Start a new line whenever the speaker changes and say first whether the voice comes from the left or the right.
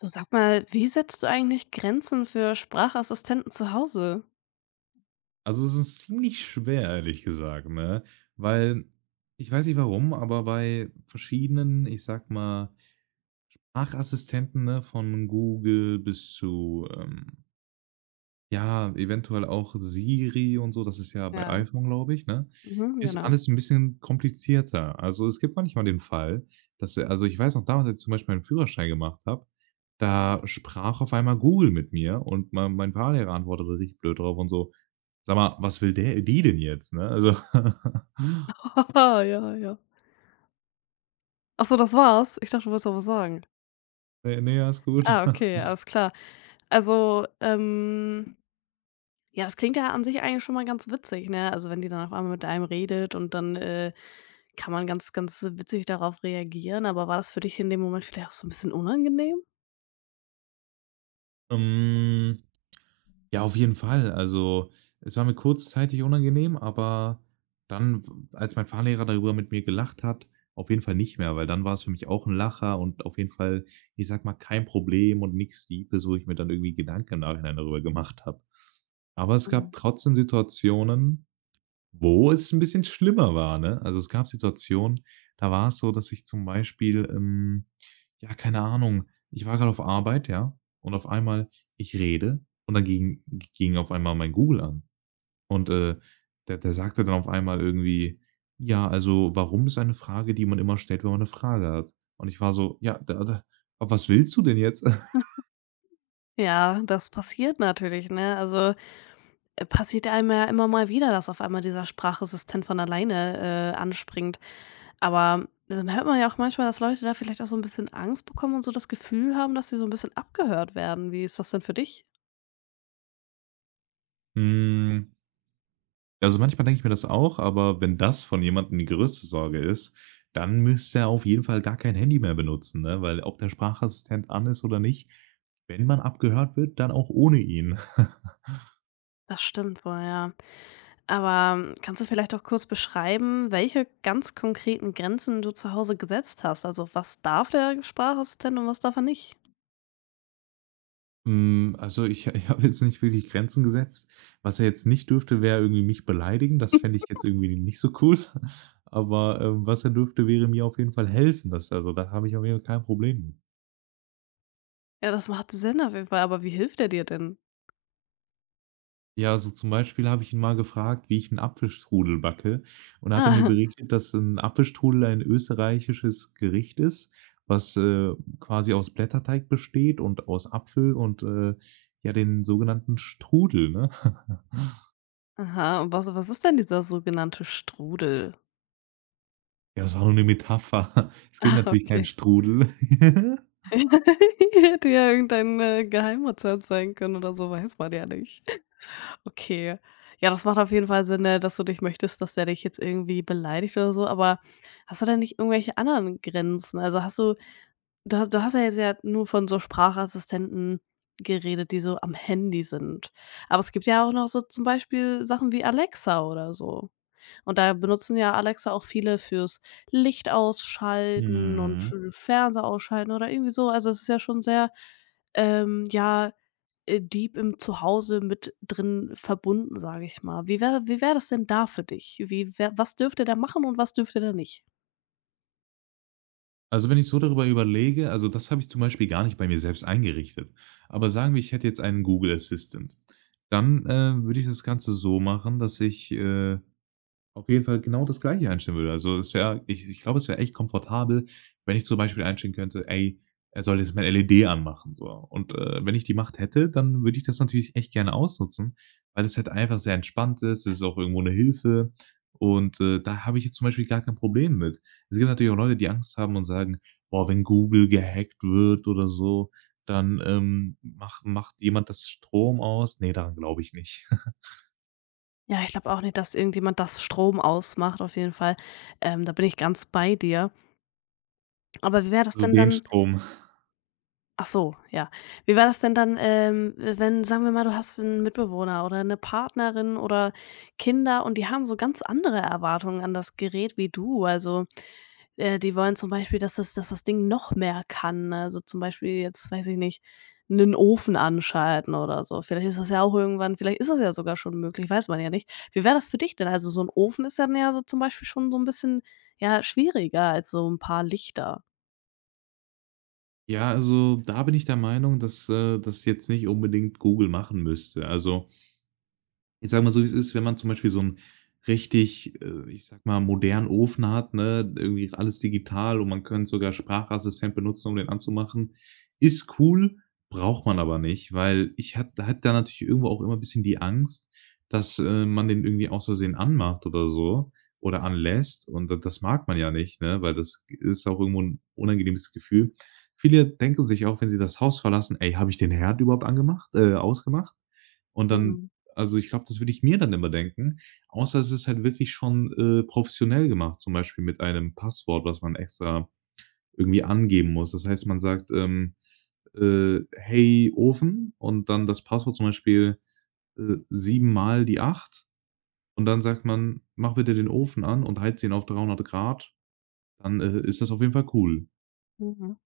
left: Du sag mal, wie setzt du eigentlich Grenzen für Sprachassistenten zu Hause?
right: Also, es ist ziemlich schwer, ehrlich gesagt, ne? Weil ich weiß nicht warum, aber bei verschiedenen, ich sag mal, Sprachassistenten, ne, von Google bis zu, ja, eventuell auch Siri und so, das ist ja bei
left: Ja,
right: iPhone, glaube ich, ne,
left: mhm,
right: ist
left: genau.
right: alles ein bisschen komplizierter. Also, es gibt manchmal den Fall, dass also, ich weiß noch damals, als ich zum Beispiel meinen Führerschein gemacht habe, da sprach auf einmal Google mit mir und mein Fahrlehrer antwortete richtig blöd drauf und so: Sag mal, was will der die denn jetzt, ne? Also,
left: Ja, ja. Ach so, das war's? Ich dachte, du wolltest noch was sagen.
right: ne, ne, ja, ist gut.
left: Ah, okay, alles klar. Also, ja, das klingt ja an sich eigentlich schon mal ganz witzig, ne? Also, wenn die dann auf einmal mit einem redet und dann kann man ganz, ganz witzig darauf reagieren. Aber war das für dich in dem Moment vielleicht auch so ein bisschen unangenehm?
right: Ähm, ja, auf jeden Fall. Also, es war mir kurzzeitig unangenehm, aber dann, w als mein Fahrlehrer darüber mit mir gelacht hat, auf jeden Fall nicht mehr, weil dann war es für mich auch ein Lacher und auf jeden Fall, ich sag mal, kein Problem und nichts Deepes, wo ich mir dann irgendwie Gedanken im Nachhinein darüber gemacht habe. Aber es gab
left: Mhm.
right: trotzdem Situationen, wo es 'n bisschen schlimmer war, ne? Also, es gab Situationen, da war es so, dass ich zum Beispiel, ja, keine Ahnung, ich war grad auf Arbeit, ja, und auf einmal ich rede und dann ging auf einmal mein Google an. Und, der sagte dann auf einmal irgendwie: „Ja, also, warum ist eine Frage, die man immer stellt, wenn man 'ne Frage hat?“ Und ich war so: „Ja, da was willst du denn jetzt?“
left: Ja, das passiert natürlich, ne? Also, passiert einem ja immer mal wieder, dass auf einmal dieser Sprachassistent von alleine, anspringt. Aber dann hört man ja auch manchmal, dass Leute da vielleicht auch so ein bisschen Angst bekommen und so das Gefühl haben, dass sie so ein bisschen abgehört werden. Wie ist das denn für dich?
right: Hm. Ja, also, manchmal denke ich mir das auch, aber wenn das von jemandem die größte Sorge ist, dann müsste er auf jeden Fall gar kein Handy mehr benutzen, ne? Weil ob der Sprachassistent an ist oder nicht, wenn man abgehört wird, dann auch ohne ihn.
left: Das stimmt wohl, ja. Aber kannst du vielleicht auch kurz beschreiben, welche ganz konkreten Grenzen du zu Hause gesetzt hast? Also, was darf der Sprachassistent und was darf er nicht?
right: Hm, also ich habe jetzt nicht wirklich Grenzen gesetzt. Was er jetzt nicht dürfte, wäre irgendwie mich beleidigen. Das fände ich jetzt irgendwie nicht so cool. Aber, was er dürfte, wäre mir auf jeden Fall helfen. Das, also, da habe ich auf jeden Fall kein Problem mit.
left: Ja, das macht Sinn auf jeden Fall, aber wie hilft er dir denn?
right: Ja, so zum Beispiel habe ich ihn mal gefragt, wie ich 'n Apfelstrudel backe, und da hat er mir
left: Ah,
right: berichtet, dass 'n Apfelstrudel ein österreichisches Gericht ist, was, quasi aus Blätterteig besteht und aus Apfel und, ja, den sogenannten Strudel, ne?
left: aha, und was ist denn dieser sogenannte Strudel?
right: Ja, das war nur 'ne Metapher. Es gibt
left: Ah,
right: natürlich keinen
left: okay.
right: Strudel.
left: Hätte ja irgendein, Geheimrezept sein können oder so, weiß man ja nicht. Okay. Ja, das macht auf jeden Fall Sinn, ne, dass du dich möchtest, dass der dich jetzt irgendwie beleidigt oder so, aber hast du denn nicht irgendwelche anderen Grenzen? Also, hast du Du ha du hast ja jetzt ja nur von so Sprachassistenten geredet, die so am Handy sind. Aber es gibt ja auch noch so zum Beispiel Sachen wie Alexa oder so. Und da benutzen ja Alexa auch viele fürs Licht ausschalten und
right: Mhm.
left: für den Fernseher ausschalten oder irgendwie so. Also, es ist ja schon sehr, ja, deep im Zuhause mit drin verbunden, sage ich mal. Wie wäre das denn da für dich? Wie wär was dürfte der machen und was dürfte der nicht?
right: Also, wenn ich so darüber überlege, also, das habe ich zum Beispiel gar nicht bei mir selbst eingerichtet. Aber sagen wir, ich hätte jetzt einen Google Assistant, dann, würde ich das Ganze so machen, dass ich, auf jeden Fall genau das Gleiche einstellen würde. Also, es wäre, ich ich glaube, es wäre echt komfortabel, wenn ich zum Beispiel einstellen könnte: „Ey, er soll jetzt mal LED anmachen“, so. Und, wenn ich die Macht hätte, dann würde ich das natürlich echt gerne ausnutzen, weil es halt einfach sehr entspannt ist. Es ist auch irgendwo eine Hilfe, und, da habe ich jetzt zum Beispiel gar kein Problem mit. Es gibt natürlich auch Leute, die Angst haben und sagen: „Boah, wenn Google gehackt wird oder so, dann, macht jemand das Strom aus.“ Ne, daran glaube ich nicht.
left: Ja, ich glaube auch nicht, dass irgendjemand das Strom ausmacht auf jeden Fall. Da bin ich ganz bei dir. Aber wie wäre das
right: Also,
left: denn
right: den
left: dann?
right: Strom.
left: Ach so, ja. Wie war das denn dann, wenn sagen wir mal, du hast 'n Mitbewohner oder 'ne Partnerin oder Kinder und die haben so ganz andere Erwartungen an das Gerät wie du. Also, die wollen zum Beispiel, dass dass das Ding noch mehr kann. Also, zum Beispiel jetzt, weiß ich nicht, 'nen Ofen anschalten oder so. Vielleicht ist das ja auch irgendwann vielleicht ist das ja sogar schon möglich, weiß man ja nicht. Wie wäre das für dich denn? Also, so 'n Ofen ist dann ja so zum Beispiel schon so 'n bisschen, ja, schwieriger als so 'n paar Lichter.
right: Ja, also da bin ich der Meinung, dass, das jetzt nicht unbedingt Google machen müsste. Also, ich sage mal so, wie es ist, wenn man zum Beispiel so 'n richtig, ich sage mal, modernen Ofen hat, ne, irgendwie alles digital und man könnte sogar Sprachassistent benutzen, um den anzumachen. Ist cool, braucht man aber nicht, weil ich hatte da natürlich irgendwo auch immer bisschen die Angst, dass, man den irgendwie aus Versehen anmacht oder so oder anlässt und d das mag man ja nicht, ne, weil das ist auch irgendwo 'n unangenehmes Gefühl. Viele denken sich auch, wenn sie das Haus verlassen: „Ey, habe ich den Herd überhaupt angemacht ausgemacht?“ und dann,
left: Mhm.
right: also, ich glaube, das würde ich mir dann immer denken, außer es ist halt wirklich schon, professionell gemacht, zum Beispiel mit einem Passwort, was man extra irgendwie angeben muss. Das heißt, man sagt, „Hey, Ofen“ und dann das Passwort zum Beispiel, 7 mal die 8, und dann sagt man: „Mach bitte den Ofen an und heiz ihn auf 300 Grad.“ Dann, ist das auf jeden Fall cool.
left: Mhm.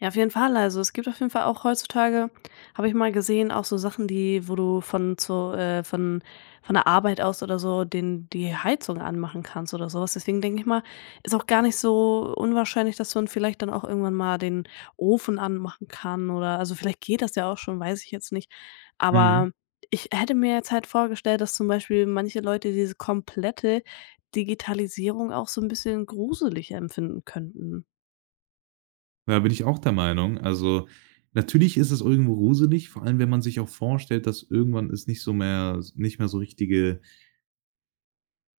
left: Ja, auf jeden Fall. Also, es gibt auf jeden Fall auch heutzutage habe ich mal gesehen, auch so Sachen, die wo du von zu von der Arbeit aus oder so den die Heizung anmachen kannst oder sowas. Deswegen denke ich mal, ist auch gar nicht so unwahrscheinlich, dass man vielleicht dann auch irgendwann mal den Ofen anmachen kann oder also, vielleicht geht das ja auch schon, weiß ich jetzt nicht.
right: Mhm.
left: Aber ich hätte mir jetzt halt vorgestellt, dass zum Beispiel manche Leute diese komplette Digitalisierung auch so ein bisschen gruselig empfinden könnten.
right: Da bin ich auch der Meinung. Also, natürlich ist es irgendwo gruselig, vor allem, wenn man sich auch vorstellt, dass irgendwann es nicht mehr so richtige,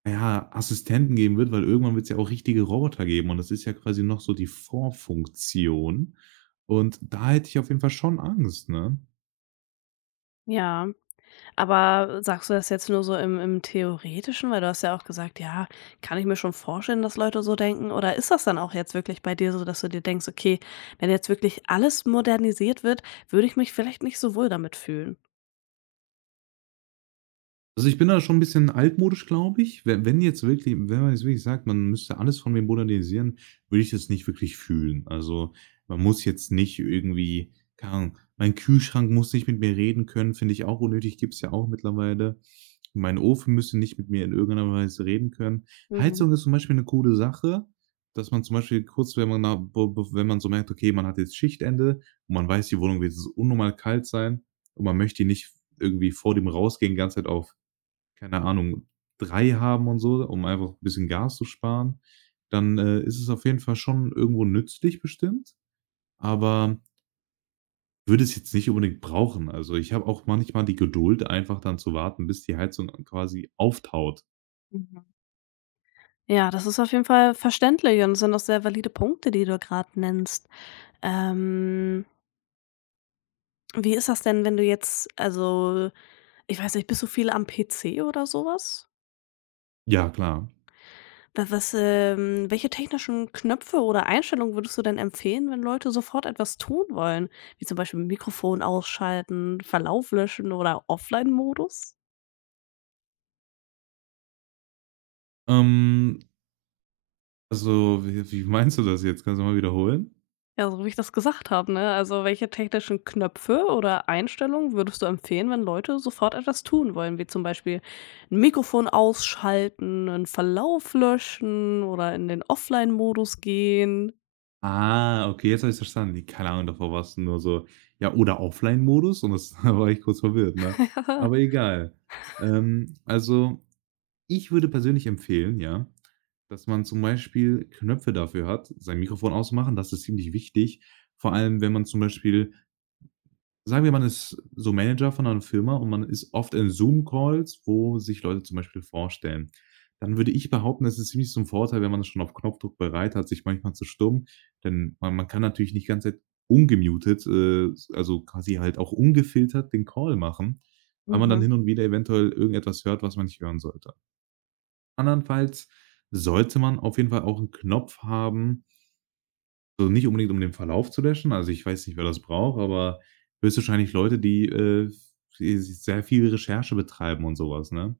right: na ja, Assistenten geben wird, weil irgendwann wird es ja auch richtige Roboter geben und das ist ja quasi noch so die Vorfunktion, und da hätte ich auf jeden Fall schon Angst, ne?
left: Ja. Aber sagst du das jetzt nur so im Theoretischen? Weil du hast ja auch gesagt: „Ja, kann ich mir schon vorstellen, dass Leute so denken.“ Oder ist das dann auch jetzt wirklich bei dir so, dass du dir denkst: „Okay, wenn jetzt wirklich alles modernisiert wird, würde ich mich vielleicht nicht so wohl damit fühlen?“
right: Also, ich bin da schon ein bisschen altmodisch, glaube ich. We Wenn jetzt wirklich, wenn man jetzt wirklich sagt, man müsste alles von mir modernisieren, würde ich das nicht wirklich fühlen. Also, man muss jetzt nicht irgendwie, keine Ahnung, mein Kühlschrank muss nicht mit mir reden können, finde ich auch unnötig, gibt's ja auch mittlerweile. Mein Ofen müsste nicht mit mir in irgendeiner Weise reden können.
left: Mhm,
right: Heizung ist zum Beispiel eine coole Sache, dass man zum Beispiel kurz, wenn man na be be wenn man so merkt, okay, man hat jetzt Schichtende und man weiß, die Wohnung wird jetzt unnormal kalt sein und man möchte nicht irgendwie vor dem Rausgehen die ganze Zeit auf, keine Ahnung, 3 haben und so, um einfach ein bisschen Gas zu sparen, dann, ist es auf jeden Fall schon irgendwo nützlich bestimmt, aber würde es jetzt nicht unbedingt brauchen. Also, ich habe auch manchmal die Geduld, einfach dann zu warten, bis die Heizung quasi auftaut.
left: mhm. Ja, das ist auf jeden Fall verständlich und das sind auch sehr valide Punkte, die du gerade nennst. Ähm, Wie ist das denn, wenn du jetzt also, ich weiß nicht, bist du viel am PC oder sowas?
right: Ja, klar.
left: Wa was, welche technischen Knöpfe oder Einstellungen würdest du denn empfehlen, wenn Leute sofort etwas tun wollen, wie zum Beispiel Mikrofon ausschalten, Verlauf löschen oder Offline-Modus?
right: Ähm, also, wie meinst du das jetzt? Kannst du mal wiederholen?
left: Ja, so wie ich das gesagt habe, ne? Also, welche technischen Knöpfe oder Einstellungen würdest du empfehlen, wenn Leute sofort etwas tun wollen, wie zum Beispiel 'n Mikrofon ausschalten, 'n Verlauf löschen oder in den Offline-Modus gehen?
right: Ah, okay, jetzt habe ich verstanden. Die, keine Ahnung, davor warst du nur so ja, oder Offline-Modus und das da war ich kurz verwirrt, ne? Aber egal. Ähm, also Ich würde persönlich empfehlen, ja, dass man zum Beispiel Knöpfe dafür hat, sein Mikrofon ausmachen, das ist ziemlich wichtig. Vor allem, wenn man zum Beispiel sagen wir, man ist so Manager von einer Firma und man ist oft in Zoom-Calls, wo sich Leute zum Beispiel vorstellen. Dann würde ich behaupten, es ist ziemlich zum Vorteil, wenn man das schon auf Knopfdruck bereit hat, sich manchmal zu stummen, denn man kann natürlich nicht ganz ungemutet, also quasi halt auch ungefiltert den Call machen, weil man dann
left: Mhm.
right: hin und wieder eventuell irgendetwas hört, was man nicht hören sollte. Andernfalls sollte man auf jeden Fall auch 'n Knopf haben, so nicht unbedingt, um den Verlauf zu löschen. Also, ich weiß nicht, wer das braucht, aber höchstwahrscheinlich Leute, die, v sehr viel Recherche betreiben und so was, ne?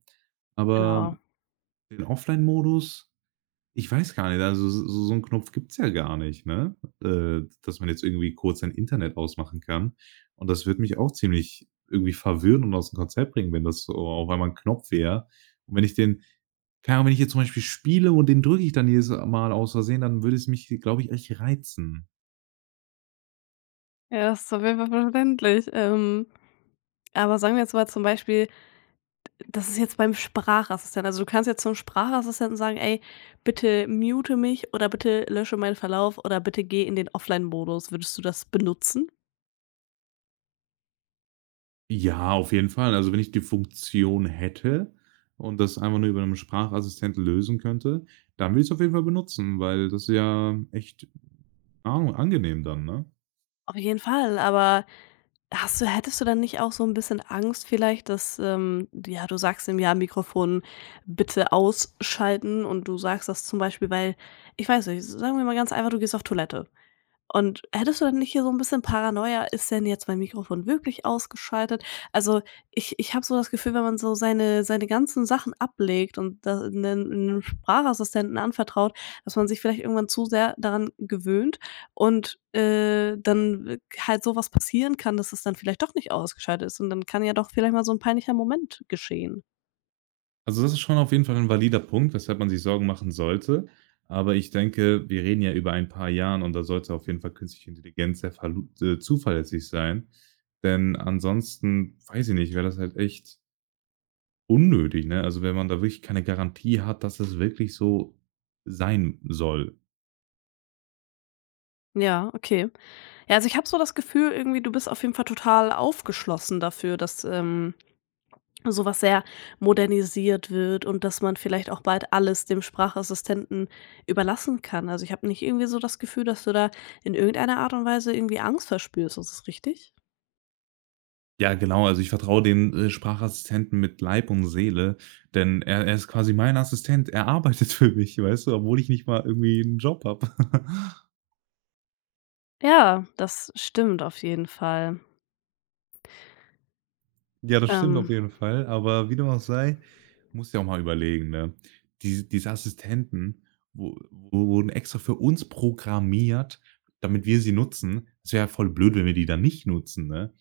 right: Aber
left: Genau.
right: den Offline-Modus, ich weiß gar nicht, also so 'n Knopf gibt's ja gar nicht, ne? Dass man jetzt irgendwie kurz sein Internet ausmachen kann. Und das würde mich auch ziemlich irgendwie verwirren und aus dem Konzept bringen, wenn das so auf einmal 'n Knopf wäre. Und wenn ich den, keine Ahnung, wenn ich jetzt zum Beispiel spiele und den drücke ich dann jedes Mal aus Versehen, dann würde es mich, glaube ich, echt reizen.
left: Ja, das ist auf jeden Fall verständlich. Aber sagen wir jetzt mal zum Beispiel, das ist jetzt beim Sprachassistenten. Also, du kannst jetzt zum Sprachassistenten sagen: „Ey, bitte mute mich oder bitte lösche meinen Verlauf oder bitte geh in den Offline-Modus.“ Würdest du das benutzen?
right: Ja, auf jeden Fall. Also, wenn ich die Funktion hätte und das einfach nur über einen Sprachassistenten lösen könnte, dann würde ich es auf jeden Fall benutzen, weil das ist ja echt, keine Ahnung, angenehm dann, ne?
left: Auf jeden Fall, aber hast du hättest du dann nicht auch so ein bisschen Angst vielleicht, dass, ja, du sagst ihm: „Ja, Mikrofon bitte ausschalten.“ Und du sagst das zum Beispiel, weil ich weiß nicht, sagen wir mal ganz einfach, du gehst auf Toilette. Und hättest du dann nicht hier so ein bisschen Paranoia: „Ist denn jetzt mein Mikrofon wirklich ausgeschaltet?“ Also, ich habe so das Gefühl, wenn man so seine ganzen Sachen ablegt und das da 'nen 'nem Sprachassistenten anvertraut, dass man sich vielleicht irgendwann zu sehr daran gewöhnt und, dann halt sowas passieren kann, dass es dann vielleicht doch nicht ausgeschaltet ist und dann kann ja doch vielleicht mal so ein peinlicher Moment geschehen.
right: Also, das ist schon auf jeden Fall ein valider Punkt, weshalb man sich Sorgen machen sollte. Aber ich denke, wir reden ja über ein paar Jahren und da sollte auf jeden Fall künstliche Intelligenz sehr verlu zuverlässig sein. Denn ansonsten, weiß ich nicht, wäre das halt echt unnötig, ne? Also, wenn man da wirklich keine Garantie hat, dass es wirklich so sein soll.
left: Ja, okay. Ja, also, ich habe so das Gefühl irgendwie, du bist auf jeden Fall total aufgeschlossen dafür, dass, so was sehr modernisiert wird und dass man vielleicht auch bald alles dem Sprachassistenten überlassen kann. Also, ich habe nicht irgendwie so das Gefühl, dass du da in irgendeiner Art und Weise irgendwie Angst verspürst. Ist das richtig?
right: Ja, genau, also ich vertraue dem, Sprachassistenten mit Leib und Seele, denn er ist quasi mein Assistent. Er arbeitet für mich, weißt du, obwohl ich nicht mal irgendwie einen Job habe.
left: Ja, das stimmt auf jeden Fall.
right: Ja, das stimmt auf
left: Ähm,
right: jeden Fall, aber wie dem auch sei, musst dir auch mal überlegen, ne? Diese Assistenten wo wo wurden extra für uns programmiert, damit wir sie nutzen. Es wäre ja voll blöd, wenn wir die dann nicht nutzen, ne?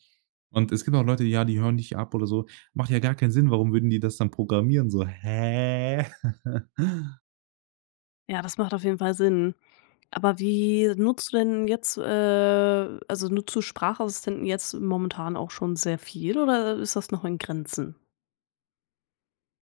right: Und es gibt auch Leute, ja, die hören nicht ab oder so. Macht ja gar keinen Sinn, warum würden die das dann programmieren? So, hä?
left: ja, das macht auf jeden Fall Sinn. Aber wie nutzt du denn jetzt, also, nutzt du Sprachassistenten jetzt momentan auch schon sehr viel oder ist das noch in Grenzen?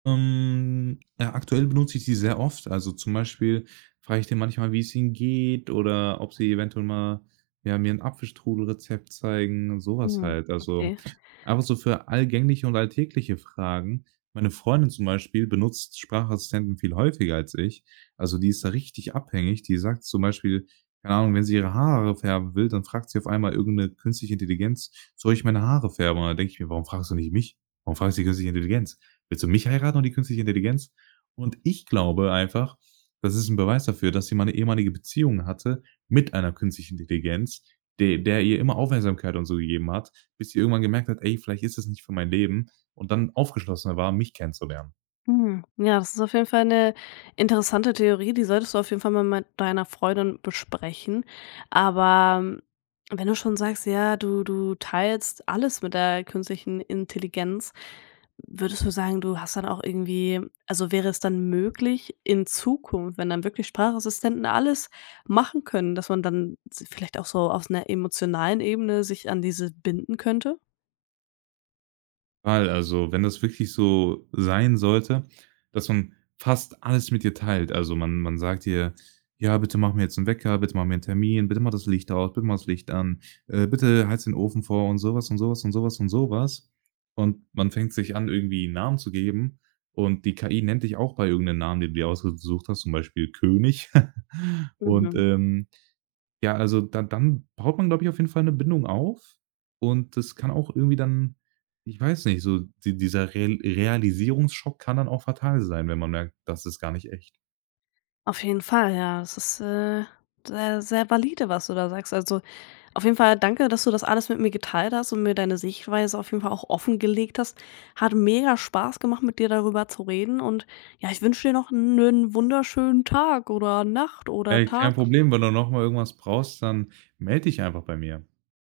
right: Ja, aktuell benutze ich die sehr oft. Also zum Beispiel frage ich den manchmal, wie es ihnen geht oder ob sie eventuell mal ja, mir ein Apfelstrudelrezept zeigen, so was
left: Mhm,
right: halt. Also,
left: okay.
right: einfach so für allgängliche und alltägliche Fragen. Meine Freundin zum Beispiel benutzt Sprachassistenten viel häufiger als ich. Also, die ist da richtig abhängig. Die sagt zum Beispiel, keine Ahnung, wenn sie ihre Haare färben will, dann fragt sie auf einmal irgendeine künstliche Intelligenz: „Soll ich meine Haare färben?“ Und dann denke ich mir: „Warum fragst du nicht mich? Warum fragst du die künstliche Intelligenz?“ Willst du mich heiraten und die künstliche Intelligenz? Und ich glaube einfach, das ist ein Beweis dafür, dass sie mal 'ne ehemalige Beziehung hatte mit einer künstlichen Intelligenz, de der ihr immer Aufmerksamkeit und so gegeben hat, bis sie irgendwann gemerkt hat: „Ey, vielleicht ist das nicht für mein Leben“, und dann aufgeschlossener war, mich kennenzulernen.
left: Mhm. Ja, das ist auf jeden Fall eine interessante Theorie, die solltest du auf jeden Fall mal mit deiner Freundin besprechen. Aber wenn du schon sagst, ja, du teilst alles mit der künstlichen Intelligenz, würdest du sagen, du hast dann auch irgendwie also, wäre es dann möglich in Zukunft, wenn dann wirklich Sprachassistenten alles machen können, dass man dann vielleicht auch so auf einer emotionalen Ebene sich an diese binden könnte?
right: Fall. Also, wenn das wirklich so sein sollte, dass man fast alles mit dir teilt. Also, man sagt dir: „Ja, bitte mach mir jetzt einen Wecker, bitte mach mir 'n Termin, bitte mach das Licht aus, bitte mach das Licht an, bitte heiz den Ofen vor“ und sowas und sowas und sowas und sowas. Und man fängt sich an, irgendwie Namen zu geben und die KI nennt dich auch bei irgend Namen, den du dir ausgesucht hast, zum Beispiel König. Und,
left: Mhm.
right: ja, also da dann baut man, glaube ich, auf jeden Fall eine Bindung auf und das kann auch irgendwie dann, ich weiß nicht, so dieser Realisierungsschock kann dann auch fatal sein, wenn man merkt, das ist gar nicht echt.
left: Auf jeden Fall, ja. Das ist, sehr, sehr valide, was du da sagst. Also, auf jeden Fall danke, dass du das alles mit mir geteilt hast und mir deine Sichtweise auf jeden Fall auch offengelegt hast. Hat mega Spaß gemacht, mit dir darüber zu reden und ja, ich wünsche dir noch einen wunderschönen Tag oder Nacht oder
right: „Ey, kein
left: Tag.
right: Problem, wenn du noch mal irgendwas brauchst, dann melde dich einfach bei mir.“